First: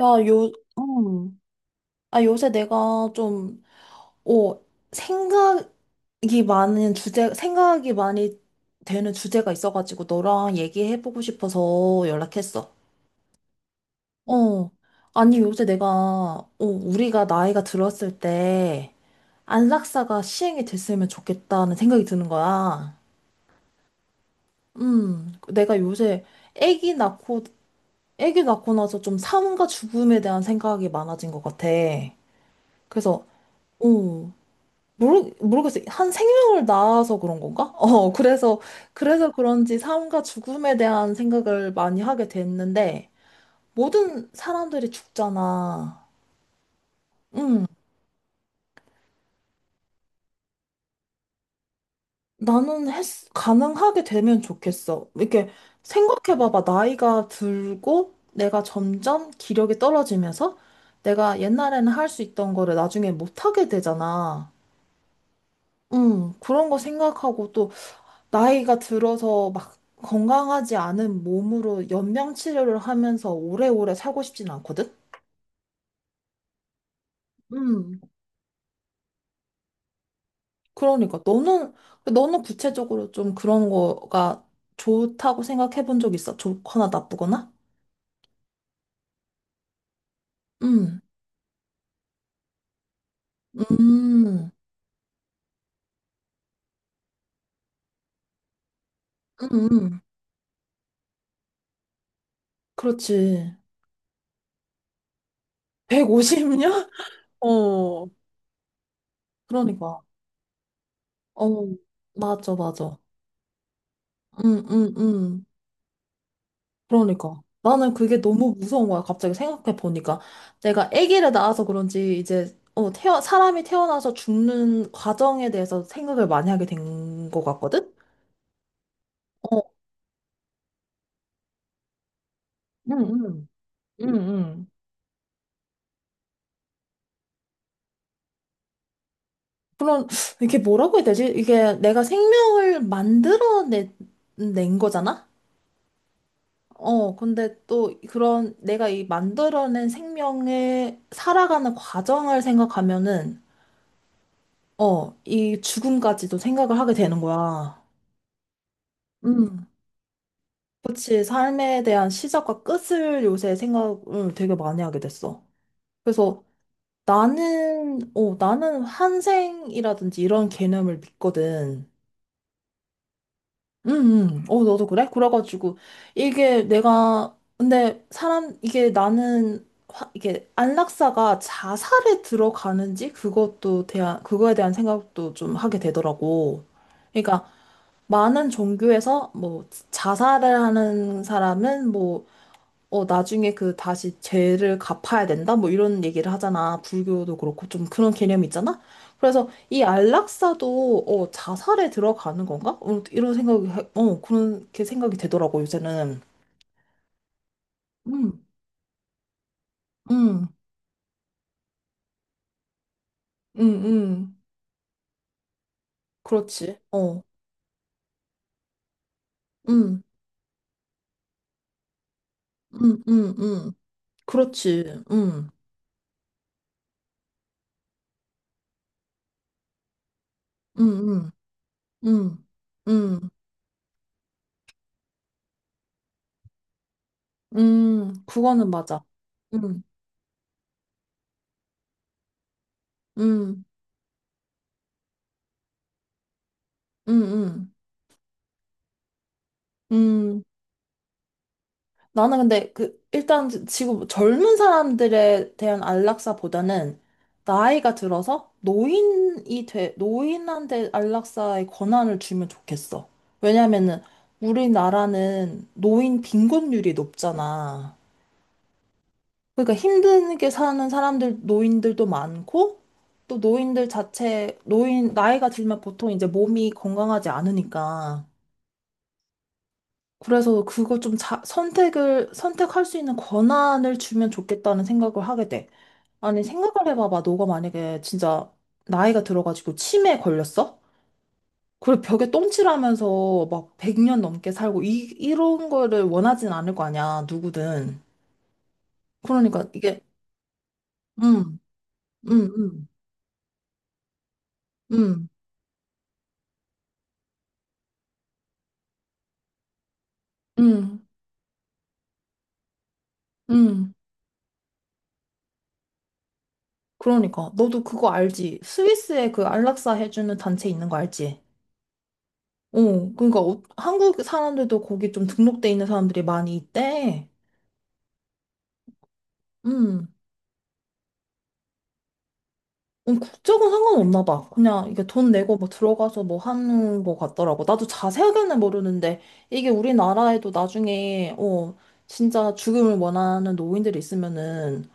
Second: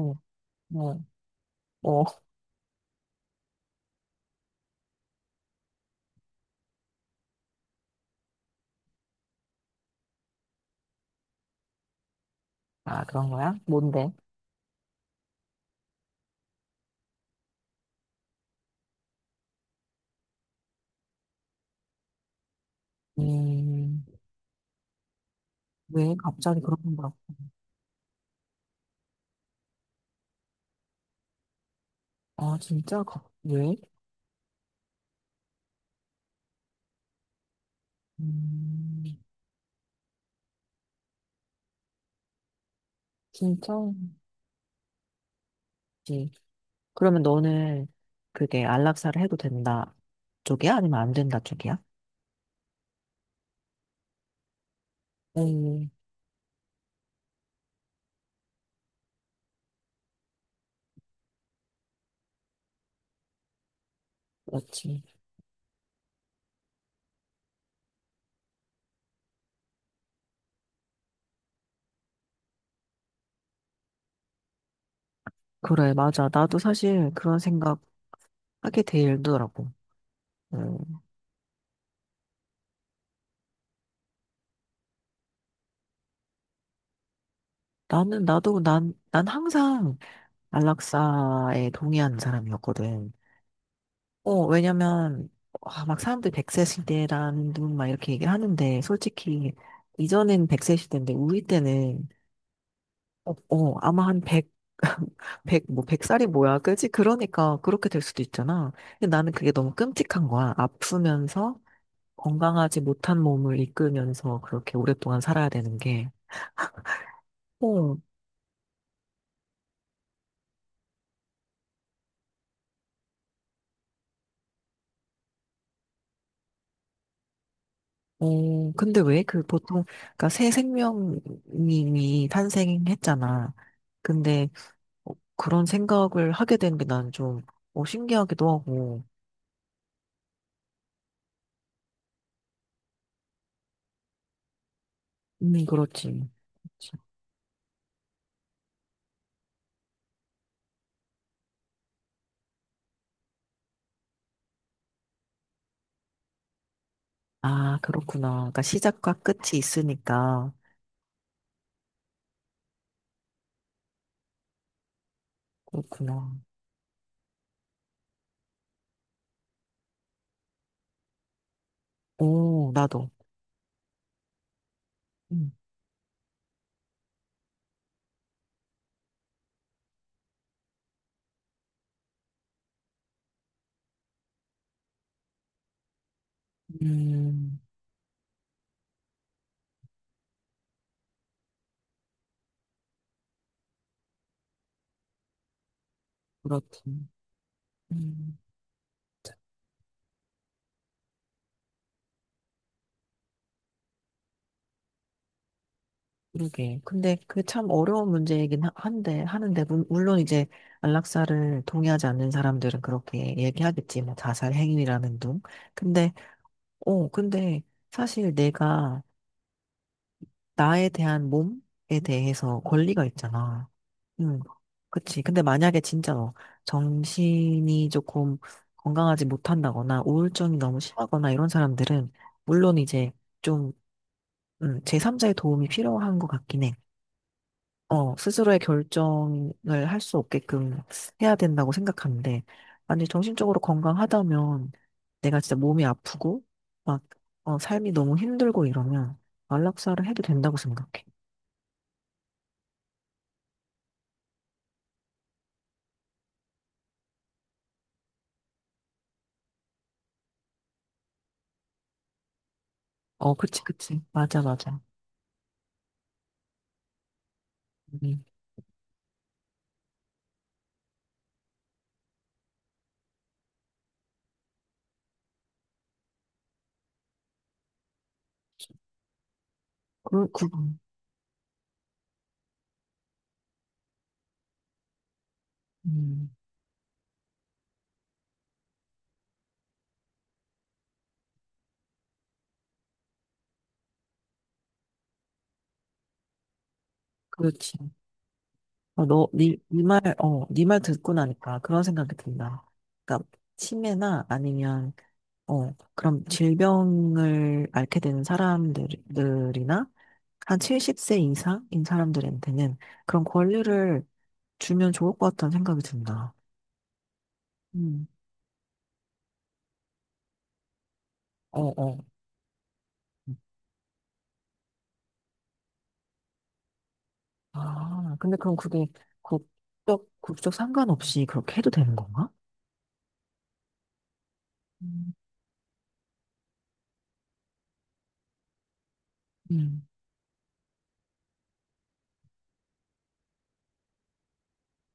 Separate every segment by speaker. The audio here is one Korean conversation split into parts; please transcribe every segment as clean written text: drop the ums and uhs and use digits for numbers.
Speaker 1: 야, 요,
Speaker 2: 뭐,
Speaker 1: 음. 아, 요새 내가 좀, 어, 생각이 생각이 많이 되는 주제가 있어가지고 너랑 얘기해보고 싶어서 연락했어.
Speaker 2: 아, 그런 거야? 뭔데?
Speaker 1: 어. 아니, 요새 내가, 우리가 나이가 들었을 때 안락사가 시행이 됐으면 좋겠다는 생각이 드는 거야.
Speaker 2: 음,
Speaker 1: 내가
Speaker 2: 왜
Speaker 1: 요새
Speaker 2: 갑자기 그런
Speaker 1: 아기
Speaker 2: 거?
Speaker 1: 낳고, 아기 낳고 나서 좀 삶과 죽음에 대한 생각이 많아진 것 같아.
Speaker 2: 아, 진짜?
Speaker 1: 그래서,
Speaker 2: 왜?
Speaker 1: 어. 모르겠어요. 한 생명을 낳아서 그런 건가? 그래서,
Speaker 2: 음,
Speaker 1: 그래서 그런지 삶과 죽음에 대한 생각을 많이 하게 됐는데,
Speaker 2: 진짜지.
Speaker 1: 모든 사람들이 죽잖아.
Speaker 2: 그러면
Speaker 1: 응,
Speaker 2: 너는 그게 안락사를 해도 된다 쪽이야? 아니면 안 된다 쪽이야?
Speaker 1: 나는 했, 가능하게 되면 좋겠어. 이렇게
Speaker 2: 음,
Speaker 1: 생각해봐봐. 나이가 들고, 내가 점점 기력이 떨어지면서, 내가 옛날에는 할 수 있던 거를 나중에 못하게 되잖아.
Speaker 2: 그렇지.
Speaker 1: 응, 그런 거 생각하고 또, 나이가 들어서 막 건강하지 않은 몸으로 연명 치료를 하면서 오래오래 살고 싶진 않거든?
Speaker 2: 그래, 맞아. 나도 사실 그런 생각
Speaker 1: 음.
Speaker 2: 하게 되더라고. 음,
Speaker 1: 그러니까 너는 구체적으로 좀 그런 거가 좋다고 생각해 본 적 있어? 좋거나 나쁘거나?
Speaker 2: 난 항상
Speaker 1: 음.
Speaker 2: 안락사에 동의하는 사람이었거든.
Speaker 1: 음.
Speaker 2: 왜냐면, 아, 막 사람들 100세 시대라는 둥막 이렇게 얘기를 하는데,
Speaker 1: 음.
Speaker 2: 솔직히,
Speaker 1: 음.
Speaker 2: 이전엔 100세 시대인데, 우리 때는,
Speaker 1: 그렇지.
Speaker 2: 아마 한 100, 뭐, 백 살이 뭐야, 그지?
Speaker 1: 150년?
Speaker 2: 그러니까, 그렇게 될
Speaker 1: 어.
Speaker 2: 수도 있잖아. 근데 나는 그게 너무
Speaker 1: 그러니까.
Speaker 2: 끔찍한 거야. 아프면서,
Speaker 1: 어. 맞아,
Speaker 2: 건강하지
Speaker 1: 맞아.
Speaker 2: 못한 몸을 이끌면서
Speaker 1: 음,
Speaker 2: 그렇게
Speaker 1: 음,
Speaker 2: 오랫동안
Speaker 1: 음.
Speaker 2: 살아야 되는 게.
Speaker 1: 그러니까. 나는
Speaker 2: 어,
Speaker 1: 그게 너무 무서운 거야. 갑자기 생각해 보니까. 내가 아기를 낳아서 그런지 이제, 사람이 태어나서 죽는 과정에 대해서 생각을 많이 하게 된 것 같거든?
Speaker 2: 근데 왜? 그
Speaker 1: 어,
Speaker 2: 보통, 그니까 새 생명이
Speaker 1: 응, 응,
Speaker 2: 탄생했잖아.
Speaker 1: 응,
Speaker 2: 근데,
Speaker 1: 응.
Speaker 2: 그런 생각을 하게 되는 게 난 좀, 신기하기도 하고.
Speaker 1: 그런, 이게 뭐라고 해야 되지? 이게 내가 생명을 만들어낸 낸 거잖아?
Speaker 2: 그렇지. 그렇지.
Speaker 1: 근데 또 그런 내가 이 만들어낸 생명의 살아가는 과정을 생각하면은, 이 죽음까지도 생각을 하게 되는
Speaker 2: 아,
Speaker 1: 거야.
Speaker 2: 그렇구나. 그러니까 시작과 끝이
Speaker 1: 음.
Speaker 2: 있으니까.
Speaker 1: 그치, 삶에 대한 시작과 끝을 요새 생각을 되게 많이 하게 됐어.
Speaker 2: 그렇구나.
Speaker 1: 그래서 나는, 나는 환생이라든지 이런 개념을 믿거든.
Speaker 2: 오, 나도.
Speaker 1: 응, 응. 어, 너도 그래?
Speaker 2: 음,
Speaker 1: 그래가지고, 이게 내가, 근데 사람, 이게 나는, 화- 이게 안락사가 자살에 들어가는지 그거에 대한 생각도 좀 하게 되더라고. 그러니까
Speaker 2: 음,
Speaker 1: 많은 종교에서 뭐 자살을 하는 사람은 뭐 나중에 그 다시 죄를 갚아야 된다? 뭐 이런 얘기를 하잖아.
Speaker 2: 그렇지.
Speaker 1: 불교도 그렇고 좀 그런
Speaker 2: 음,
Speaker 1: 개념이 있잖아? 그래서 이 안락사도 자살에 들어가는 건가? 이런 생각이, 그렇게 생각이 되더라고, 요새는.
Speaker 2: 그러게. 근데 그 참 어려운
Speaker 1: 음.
Speaker 2: 문제이긴 하는데, 물론 이제
Speaker 1: 응,
Speaker 2: 안락사를 동의하지 않는 사람들은 그렇게
Speaker 1: 응,
Speaker 2: 얘기하겠지. 뭐,
Speaker 1: 응.
Speaker 2: 자살 행위라는 둥. 근데,
Speaker 1: 그렇지.
Speaker 2: 어,
Speaker 1: 어,
Speaker 2: 근데 사실 내가
Speaker 1: 응,
Speaker 2: 나에 대한 몸에 대해서
Speaker 1: 응,
Speaker 2: 권리가
Speaker 1: 응,
Speaker 2: 있잖아.
Speaker 1: 응.
Speaker 2: 응,
Speaker 1: 그렇지.
Speaker 2: 그치. 근데
Speaker 1: 응,
Speaker 2: 만약에 진짜 너 정신이 조금 건강하지 못한다거나 우울증이 너무
Speaker 1: 응,
Speaker 2: 심하거나
Speaker 1: 응,
Speaker 2: 이런 사람들은
Speaker 1: 응,
Speaker 2: 물론 이제
Speaker 1: 응,
Speaker 2: 좀 제3자의 도움이 필요한 것 같긴 해.
Speaker 1: 응.
Speaker 2: 스스로의
Speaker 1: 그거는 맞아.
Speaker 2: 결정을
Speaker 1: 응,
Speaker 2: 할 수 없게끔 해야 된다고 생각하는데, 아니, 정신적으로
Speaker 1: 응,
Speaker 2: 건강하다면 내가 진짜 몸이 아프고 막
Speaker 1: 응, 응.
Speaker 2: 삶이 너무 힘들고 이러면 안락사를 해도
Speaker 1: 응.
Speaker 2: 된다고 생각해.
Speaker 1: 나는 근데 그 일단 지금 젊은 사람들에 대한 안락사보다는 나이가 들어서 노인이 돼 노인한테 안락사의 권한을 주면 좋겠어.
Speaker 2: 그치, 그치.
Speaker 1: 왜냐면은
Speaker 2: 맞아, 맞아.
Speaker 1: 우리나라는 노인 빈곤율이 높잖아.
Speaker 2: 음,
Speaker 1: 그러니까 힘들게 사는 사람들 노인들도 많고 또 노인 나이가 들면 보통 이제 몸이 건강하지 않으니까
Speaker 2: 그, 그,
Speaker 1: 그래서 그거 좀 선택할 수 있는 권한을 주면 좋겠다는 생각을 하게 돼.
Speaker 2: 음,
Speaker 1: 아니, 생각을 해봐봐. 너가 만약에 진짜 나이가 들어가지고 치매에 걸렸어? 그리고 벽에 똥칠하면서 막 100년 넘게 살고, 이런 거를 원하진 않을 거 아니야,
Speaker 2: 그렇지.
Speaker 1: 누구든.
Speaker 2: 어, 너, 니,
Speaker 1: 그러니까
Speaker 2: 니 말,
Speaker 1: 이게,
Speaker 2: 어, 니 말 듣고
Speaker 1: 음,
Speaker 2: 나니까 그런 생각이
Speaker 1: 음,
Speaker 2: 든다.
Speaker 1: 음,
Speaker 2: 그러니까, 치매나 아니면,
Speaker 1: 음,
Speaker 2: 그럼 질병을 앓게 되는 사람들이나, 한
Speaker 1: 음,
Speaker 2: 70세 이상인 사람들한테는 그런
Speaker 1: 음.
Speaker 2: 권리를 주면 좋을 것 같다는 생각이 든다.
Speaker 1: 그러니까. 너도
Speaker 2: 음,
Speaker 1: 그거 알지? 스위스에 그 안락사 해주는 단체 있는 거 알지?
Speaker 2: 어, 어.
Speaker 1: 그러니까 한국 사람들도 거기 좀 등록돼 있는 사람들이 많이 있대.
Speaker 2: 아, 근데 그럼 그게 국적,
Speaker 1: 음.
Speaker 2: 국적 상관없이 그렇게 해도 되는 건가?
Speaker 1: 국적은 상관없나 봐. 그냥 이게
Speaker 2: 음.
Speaker 1: 돈 내고 뭐 들어가서 뭐 하는 거 같더라고. 나도 자세하게는 모르는데 이게
Speaker 2: 음.
Speaker 1: 우리나라에도 나중에 진짜 죽음을 원하는 노인들이 있으면은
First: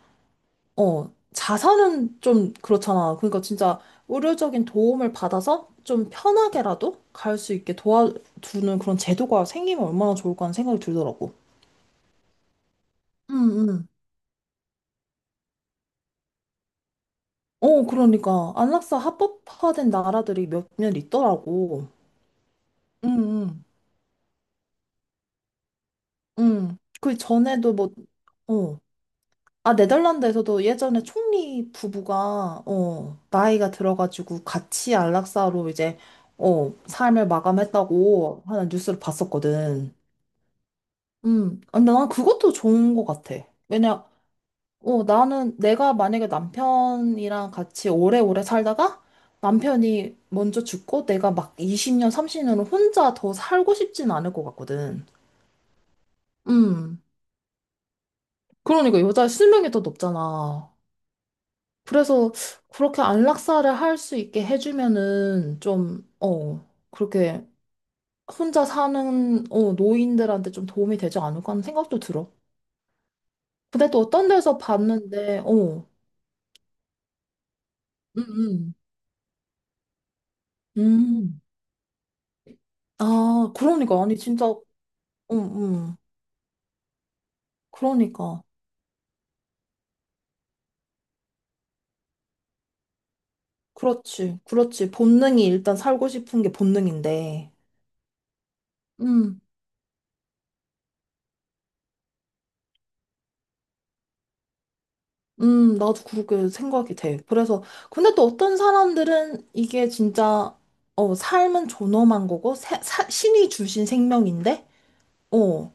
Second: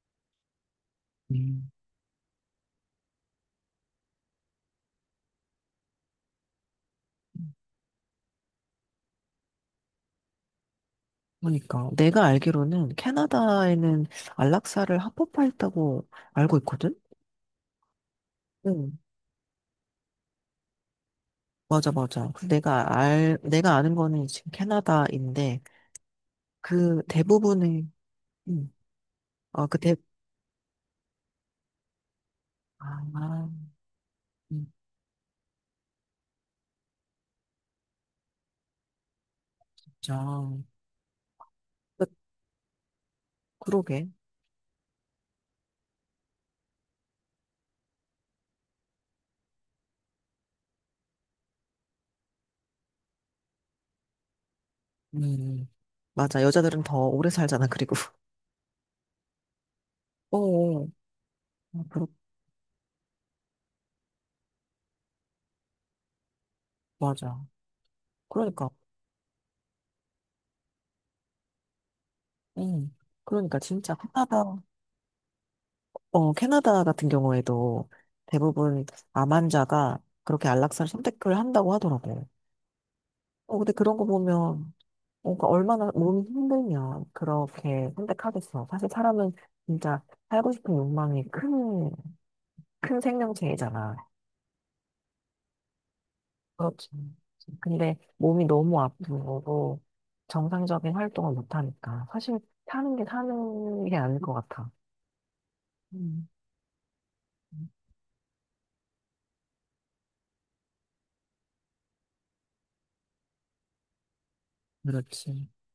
Speaker 2: 음.
Speaker 1: 자살은 좀 그렇잖아. 그러니까 진짜 의료적인 도움을 받아서 좀 편하게라도 갈 수 있게 도와주는 그런 제도가 생기면 얼마나 좋을까 하는 생각이 들더라고.
Speaker 2: 그러니까 내가 알기로는
Speaker 1: 응, 응.
Speaker 2: 캐나다에는 안락사를 합법화했다고 알고 있거든?
Speaker 1: 그러니까
Speaker 2: 응.
Speaker 1: 안락사 합법화된 나라들이 몇몇 있더라고.
Speaker 2: 맞아, 맞아. 그 내가
Speaker 1: 응,
Speaker 2: 알,
Speaker 1: 응,
Speaker 2: 내가 아는 거는 지금 캐나다인데
Speaker 1: 응.
Speaker 2: 그
Speaker 1: 그 전에도
Speaker 2: 대부분의
Speaker 1: 뭐,
Speaker 2: 음,
Speaker 1: 어.
Speaker 2: 어,
Speaker 1: 아,
Speaker 2: 그 대,
Speaker 1: 네덜란드에서도 예전에 총리 부부가,
Speaker 2: 아,
Speaker 1: 나이가 들어가지고 같이 안락사로 이제, 삶을 마감했다고 하는 뉴스를 봤었거든.
Speaker 2: 진짜.
Speaker 1: 근데
Speaker 2: 그-
Speaker 1: 난 그것도 좋은 것 같아. 왜냐,
Speaker 2: 그러게.
Speaker 1: 나는 내가 만약에 남편이랑 같이 오래오래 살다가 남편이 먼저 죽고 내가 막 20년, 30년을 혼자 더 살고 싶진 않을 것 같거든.
Speaker 2: 음. 맞아. 여자들은 더
Speaker 1: 음.
Speaker 2: 오래 살잖아, 그리고.
Speaker 1: 그러니까 여자의 수명이 더
Speaker 2: 어,
Speaker 1: 높잖아.
Speaker 2: 어. 아,
Speaker 1: 그래서 그렇게 안락사를 할 수 있게 해주면은 좀,
Speaker 2: 맞아.
Speaker 1: 그렇게 혼자
Speaker 2: 그러니까.
Speaker 1: 사는, 노인들한테 좀 도움이 되지 않을까 하는 생각도 들어.
Speaker 2: 응. 그러니까
Speaker 1: 근데
Speaker 2: 진짜
Speaker 1: 또 어떤
Speaker 2: 캐나다
Speaker 1: 데서 봤는데, 어,
Speaker 2: 어, 캐나다 같은 경우에도
Speaker 1: 음,
Speaker 2: 대부분 암 환자가 그렇게 안락사를 선택을
Speaker 1: 음.
Speaker 2: 한다고 하더라고.
Speaker 1: 아,
Speaker 2: 근데 그런
Speaker 1: 그러니까.
Speaker 2: 거
Speaker 1: 아니, 진짜
Speaker 2: 보면,
Speaker 1: 응,
Speaker 2: 그 얼마나
Speaker 1: 응.
Speaker 2: 몸이 힘들면 그렇게
Speaker 1: 그러니까.
Speaker 2: 선택하겠어. 사실 사람은 진짜 살고 싶은 욕망이 큰 생명체이잖아.
Speaker 1: 그렇지. 그렇지. 본능이 일단 살고 싶은 게
Speaker 2: 그렇지.
Speaker 1: 본능인데.
Speaker 2: 근데 몸이 너무 아픈
Speaker 1: 음,
Speaker 2: 거고, 정상적인 활동을 못하니까. 사실 사는 게 사는 게 아닐 것 같아.
Speaker 1: 나도
Speaker 2: 음,
Speaker 1: 그렇게 생각이 돼. 그래서, 근데 또 어떤 사람들은 이게 진짜, 삶은 존엄한 거고, 신이 주신 생명인데,
Speaker 2: 그렇지.
Speaker 1: 어,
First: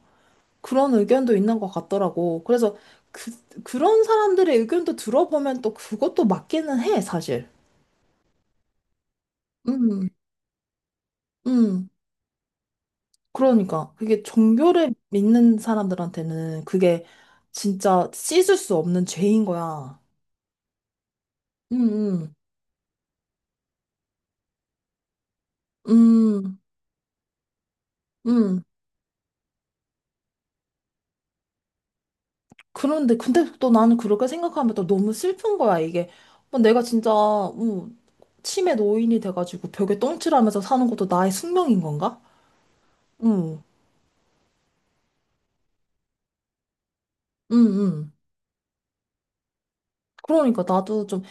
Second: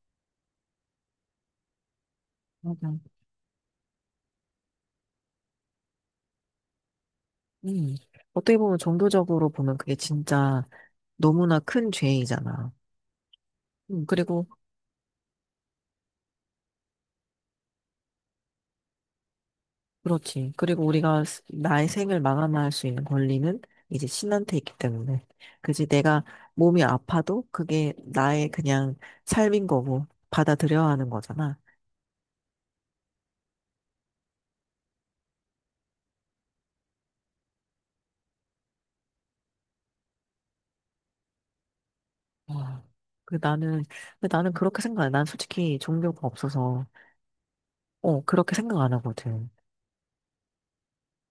Speaker 1: 그런 의견도 있는 것 같더라고. 그래서
Speaker 2: 맞아.
Speaker 1: 그, 그런 사람들의 의견도 들어보면 또 그것도 맞기는 해, 사실.
Speaker 2: 음. 어떻게 보면 정도적으로 보면 그게
Speaker 1: 음,
Speaker 2: 진짜 너무나
Speaker 1: 음.
Speaker 2: 큰 죄이잖아.
Speaker 1: 그러니까 그게
Speaker 2: 그리고,
Speaker 1: 종교를 믿는 사람들한테는 그게 진짜 씻을 수 없는 죄인 거야.
Speaker 2: 그렇지. 그리고 우리가
Speaker 1: 음,
Speaker 2: 나의 생을
Speaker 1: 음,
Speaker 2: 마감할 수 있는 권리는 이제 신한테 있기 때문에. 그지? 내가
Speaker 1: 음,
Speaker 2: 몸이 아파도 그게 나의
Speaker 1: 음.
Speaker 2: 그냥 삶인 거고 받아들여야 하는 거잖아.
Speaker 1: 그런데 근데 또 나는 그렇게 생각하면 또 너무 슬픈 거야 이게. 내가 진짜 음, 치매 노인이 돼가지고 벽에 똥칠하면서 사는 것도 나의 숙명인 건가?
Speaker 2: 와. 그
Speaker 1: 응응응.
Speaker 2: 나는, 근데 나는 그렇게 생각해. 난 솔직히 종교가 없어서, 그렇게 생각 안 하거든.
Speaker 1: 그러니까 나도 좀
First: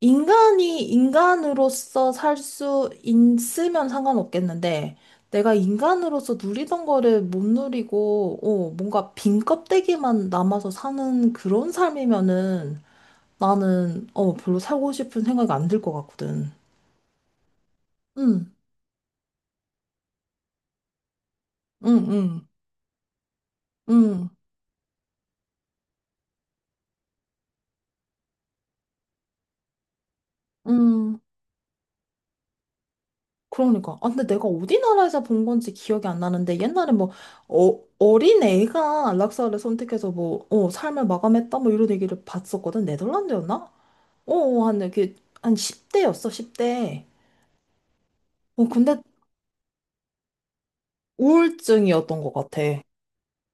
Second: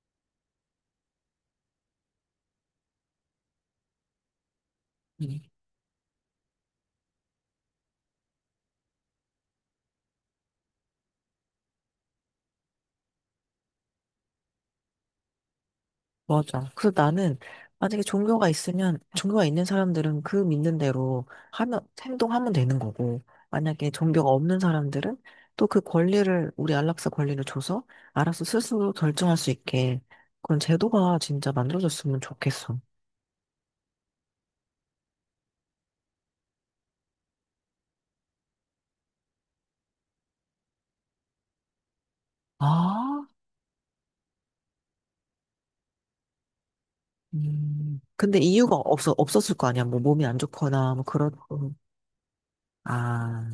Speaker 1: 인간이 인간으로서 살 수 있으면 상관없겠는데, 내가 인간으로서 누리던 거를 못 누리고, 뭔가 빈 껍데기만 남아서 사는 그런 삶이면은 나는, 별로 살고 싶은 생각이 안 들 것 같거든.
Speaker 2: 맞아. 그래서 나는 만약에
Speaker 1: 응,
Speaker 2: 종교가 있으면 종교가 있는 사람들은 그 믿는 대로 하면
Speaker 1: 응, 응,
Speaker 2: 행동하면 되는 거고 만약에 종교가
Speaker 1: 응,
Speaker 2: 없는 사람들은 또 그 권리를 우리 안락사 권리를 줘서 알아서 스스로 결정할 수 있게 그런 제도가
Speaker 1: 응.
Speaker 2: 진짜 만들어졌으면 좋겠어.
Speaker 1: 그러니까. 아, 근데 내가 어디 나라에서 본 건지 기억이 안 나는데, 옛날에 뭐, 어린 애가 락사를 선택해서 뭐, 삶을 마감했다, 뭐 이런 얘기를 봤었거든.
Speaker 2: 아,
Speaker 1: 네덜란드였나? 어, 어, 한 10대였어, 10대.
Speaker 2: 근데 이유가
Speaker 1: 근데
Speaker 2: 없어 없었을 거 아니야. 뭐 몸이 안 좋거나 뭐 그렇고.
Speaker 1: 우울증이었던 것 같아.
Speaker 2: 아,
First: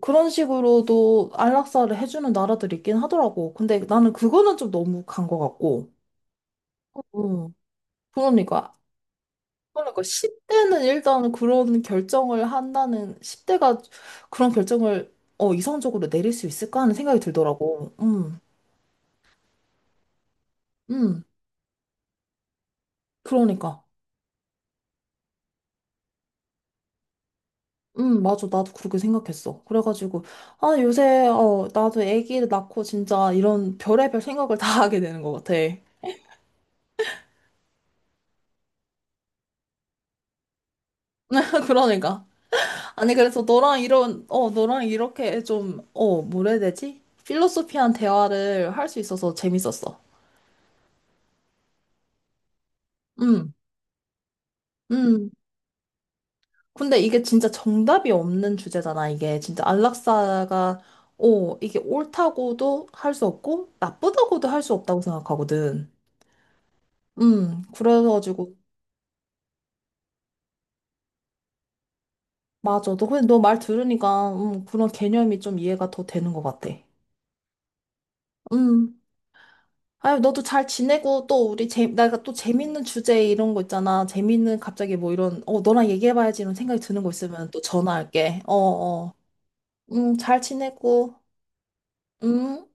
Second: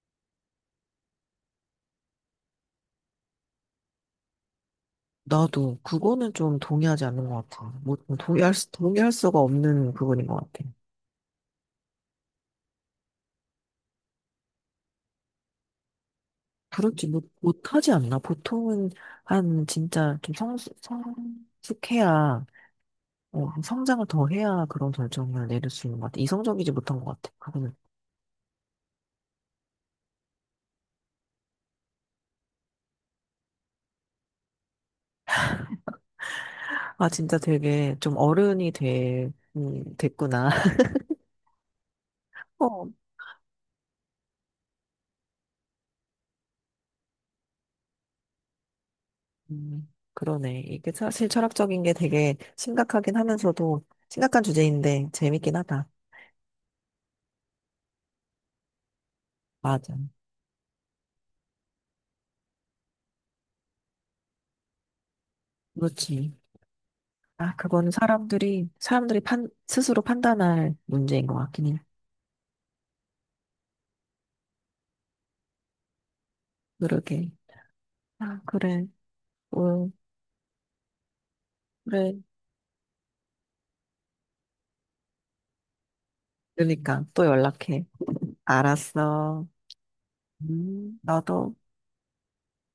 Speaker 1: 그런 식으로도 안락사를 해주는 나라들이 있긴 하더라고. 근데 나는 그거는 좀 너무 간 것
Speaker 2: 나도
Speaker 1: 같고.
Speaker 2: 그거는 좀 동의하지 않는 것
Speaker 1: 음
Speaker 2: 같아. 뭐 동의할 수
Speaker 1: 그러니까.
Speaker 2: 동의할 수가 없는
Speaker 1: 그러니까
Speaker 2: 부분인 것 같아.
Speaker 1: 10대는 일단 그런 결정을 한다는, 그런 결정을, 이성적으로 내릴 수 있을까 하는
Speaker 2: 그렇지
Speaker 1: 생각이
Speaker 2: 못, 못하지
Speaker 1: 들더라고.
Speaker 2: 않나? 보통은 한 진짜 좀 성,
Speaker 1: 음
Speaker 2: 성숙해야
Speaker 1: 그러니까.
Speaker 2: 성장을 더 해야 그런 결정을 내릴 수 있는 것 같아. 이성적이지 못한 것 같아. 그거는
Speaker 1: 응 맞아. 나도 그렇게 생각했어. 그래가지고, 아, 요새, 나도 아기를 낳고 진짜 이런 별의별 생각을 다 하게 되는 것 같아.
Speaker 2: 아 진짜 되게 좀 어른이 돼, 됐구나.
Speaker 1: 그러니까.
Speaker 2: 어,
Speaker 1: 아니, 그래서 너랑 이런, 어, 너랑 이렇게 좀, 뭐라 해야 되지? 필로소피한 대화를 할 수 있어서 재밌었어.
Speaker 2: 그러네. 이게 사실 철학적인 게 되게 심각하긴
Speaker 1: 음,
Speaker 2: 하면서도 심각한 주제인데
Speaker 1: 음.
Speaker 2: 재밌긴 하다.
Speaker 1: 근데 이게 진짜 정답이 없는 주제잖아, 이게. 진짜
Speaker 2: 맞아.
Speaker 1: 안락사가, 이게 옳다고도 할 수 없고, 나쁘다고도 할 수 없다고 생각하거든.
Speaker 2: 그렇지. 아, 그거는
Speaker 1: 그래가지고
Speaker 2: 사람들이 판 스스로 판단할 문제인 것 같긴 해.
Speaker 1: 맞아. 너 근데 너 말 들으니까 그런 개념이 좀 이해가 더 되는 것 같아.
Speaker 2: 그러게. 아, 그래.
Speaker 1: 음.
Speaker 2: 응,
Speaker 1: 아유, 너도 잘 지내고 또 우리 재
Speaker 2: 그래.
Speaker 1: 내가 또 재밌는 주제 이런 거 있잖아. 재밌는 갑자기 뭐 이런 어 너랑 얘기해봐야지 이런 생각이 드는
Speaker 2: 그러니까
Speaker 1: 거
Speaker 2: 또
Speaker 1: 있으면 또
Speaker 2: 연락해.
Speaker 1: 전화할게. 어 어.
Speaker 2: 알았어.
Speaker 1: 잘
Speaker 2: 음.
Speaker 1: 지내고.
Speaker 2: 너도.
Speaker 1: 음.